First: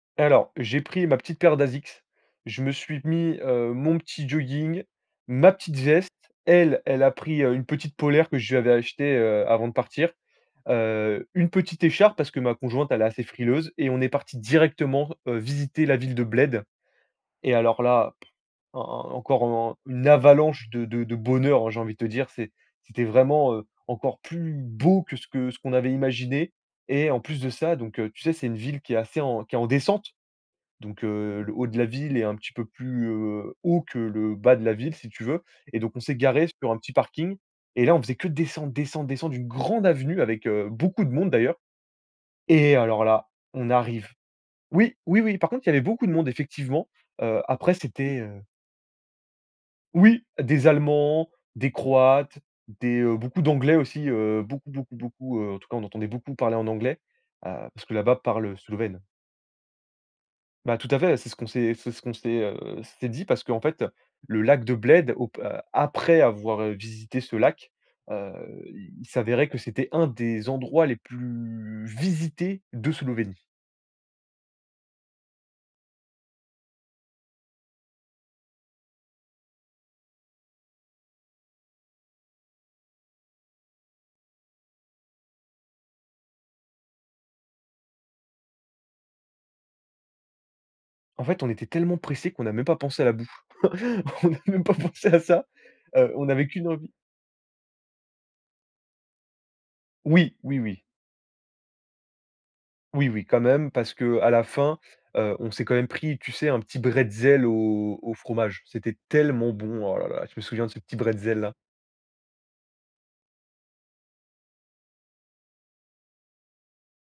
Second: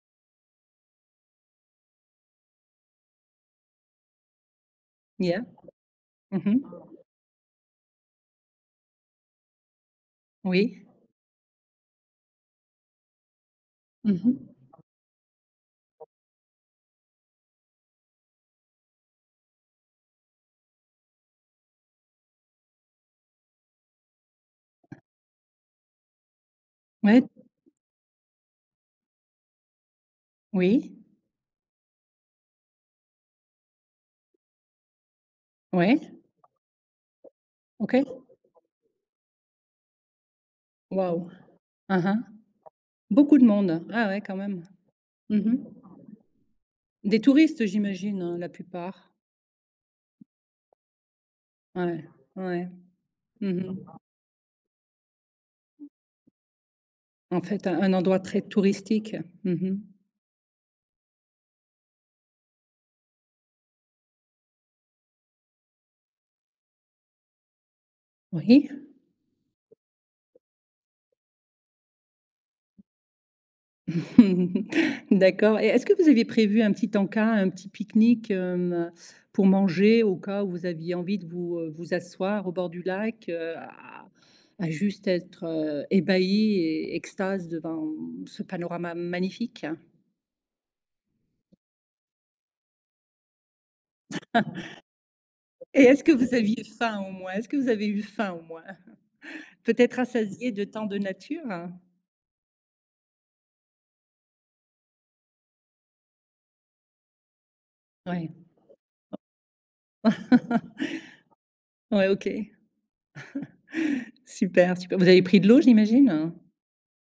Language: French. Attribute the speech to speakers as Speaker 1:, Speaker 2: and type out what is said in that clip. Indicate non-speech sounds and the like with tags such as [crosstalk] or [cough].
Speaker 1: Alors, j'ai pris ma petite paire d'Asics, je me suis mis, heu, mon petit jogging,
Speaker 2: Yeah
Speaker 1: ma petite veste.
Speaker 2: mmh mh.
Speaker 1: Elle, elle a pris, heu, une petite polaire que je lui avais achetée, heu, avant de partir.
Speaker 2: Oui.
Speaker 1: Heu, une petite écharpe parce que ma conjointe, elle est assez frileuse, et on est
Speaker 2: Mmh mh.
Speaker 1: parti directement, heu, visiter la ville de Bled. Et alors là [smacks lips] en encore un une avalanche de de de bonheur, j'ai envie de te dire, c'est c'était vraiment, heu, encore plus beau que ce que ce qu'on avait imaginé. Et en
Speaker 2: Ouais.
Speaker 1: plus de ça, donc, heu, tu sais, c'est une ville qui est assez en qui est en descente.
Speaker 2: Oui.
Speaker 1: Donc, heu, le haut de la ville est un petit peu plus, heu, haut que le bas de la ville, si tu veux et donc
Speaker 2: Ouais.
Speaker 1: on s'est garé sur un petit parking et là
Speaker 2: OK.
Speaker 1: on faisait que descendre, descendre, descendre d'une grande avenue avec, heu, beaucoup de
Speaker 2: Wouah!
Speaker 1: monde, d'ailleurs
Speaker 2: Hein, hein.
Speaker 1: et alors là,
Speaker 2: Beaucoup de
Speaker 1: on
Speaker 2: monde, ah
Speaker 1: arrive.
Speaker 2: ouais quand même.
Speaker 1: Oui, oui,
Speaker 2: Mmh
Speaker 1: oui, par
Speaker 2: mh.
Speaker 1: contre, il y avait beaucoup de monde effectivement.
Speaker 2: Des
Speaker 1: Heu,
Speaker 2: touristes
Speaker 1: après c'était,
Speaker 2: j'imagine, heu,
Speaker 1: heu
Speaker 2: la plupart?
Speaker 1: Oui des allemands, des
Speaker 2: Ouais,
Speaker 1: croates,
Speaker 2: ouais.
Speaker 1: des, heu, beaucoup
Speaker 2: Mmh
Speaker 1: d'anglais
Speaker 2: mh.
Speaker 1: aussi, heu, beaucoup, beaucoup, beaucoup, heu, en tout cas, on entendait beaucoup parler en anglais,
Speaker 2: En
Speaker 1: heu,
Speaker 2: fait, heu,
Speaker 1: parce
Speaker 2: un
Speaker 1: que là-bas
Speaker 2: endroit très
Speaker 1: parle, heu, Slovène.
Speaker 2: touristique. Mmh mh.
Speaker 1: Bah, tout à fait, c'est ce qu'on s'est c'est ce qu'on s'est, heu, s'est dit, parce qu'en fait, le lac de Bled op a après avoir, heu, visité ce lac, heu,
Speaker 2: Oui.
Speaker 1: il s'avérait que c'était un des endroits les plus visités de Slovénie.
Speaker 2: [chuckles] D'accord et est-ce que vous aviez prévu un petit en-cas, un petit pique-nique, hem, pour manger au cas où vous aviez envie de vous, heu, vous asseoir au bord du lac, heu, à à juste être, heu, ébahi et extase devant ce panorama magnifique?
Speaker 1: En fait, on était tellement pressé qu'on n'a même pas pensé à la bouffe. [chuckles] On n'a même pas pensé à ça.
Speaker 2: [chuckles] Et est-ce que
Speaker 1: Heu, on
Speaker 2: vous
Speaker 1: n'avait
Speaker 2: aviez
Speaker 1: qu'une envie
Speaker 2: faim au moins? Est-ce que vous avez eu faim au moins? [chuckles] Peut-être
Speaker 1: Oui,
Speaker 2: rassasié
Speaker 1: oui,
Speaker 2: de
Speaker 1: oui.
Speaker 2: tant de nature?
Speaker 1: Oui, oui, quand même, parce qu'à la fin, heu, on s'est quand même pris, tu sais, un petit bretzel au au
Speaker 2: Ouais.
Speaker 1: fromage. C'était tellement bon. Oh là la! Je me souviens de ce petit bretzel, là.
Speaker 2: [chuckles] Ouais, OK. [chuckles] Super, super, vous avez pris de l'eau j'imagine?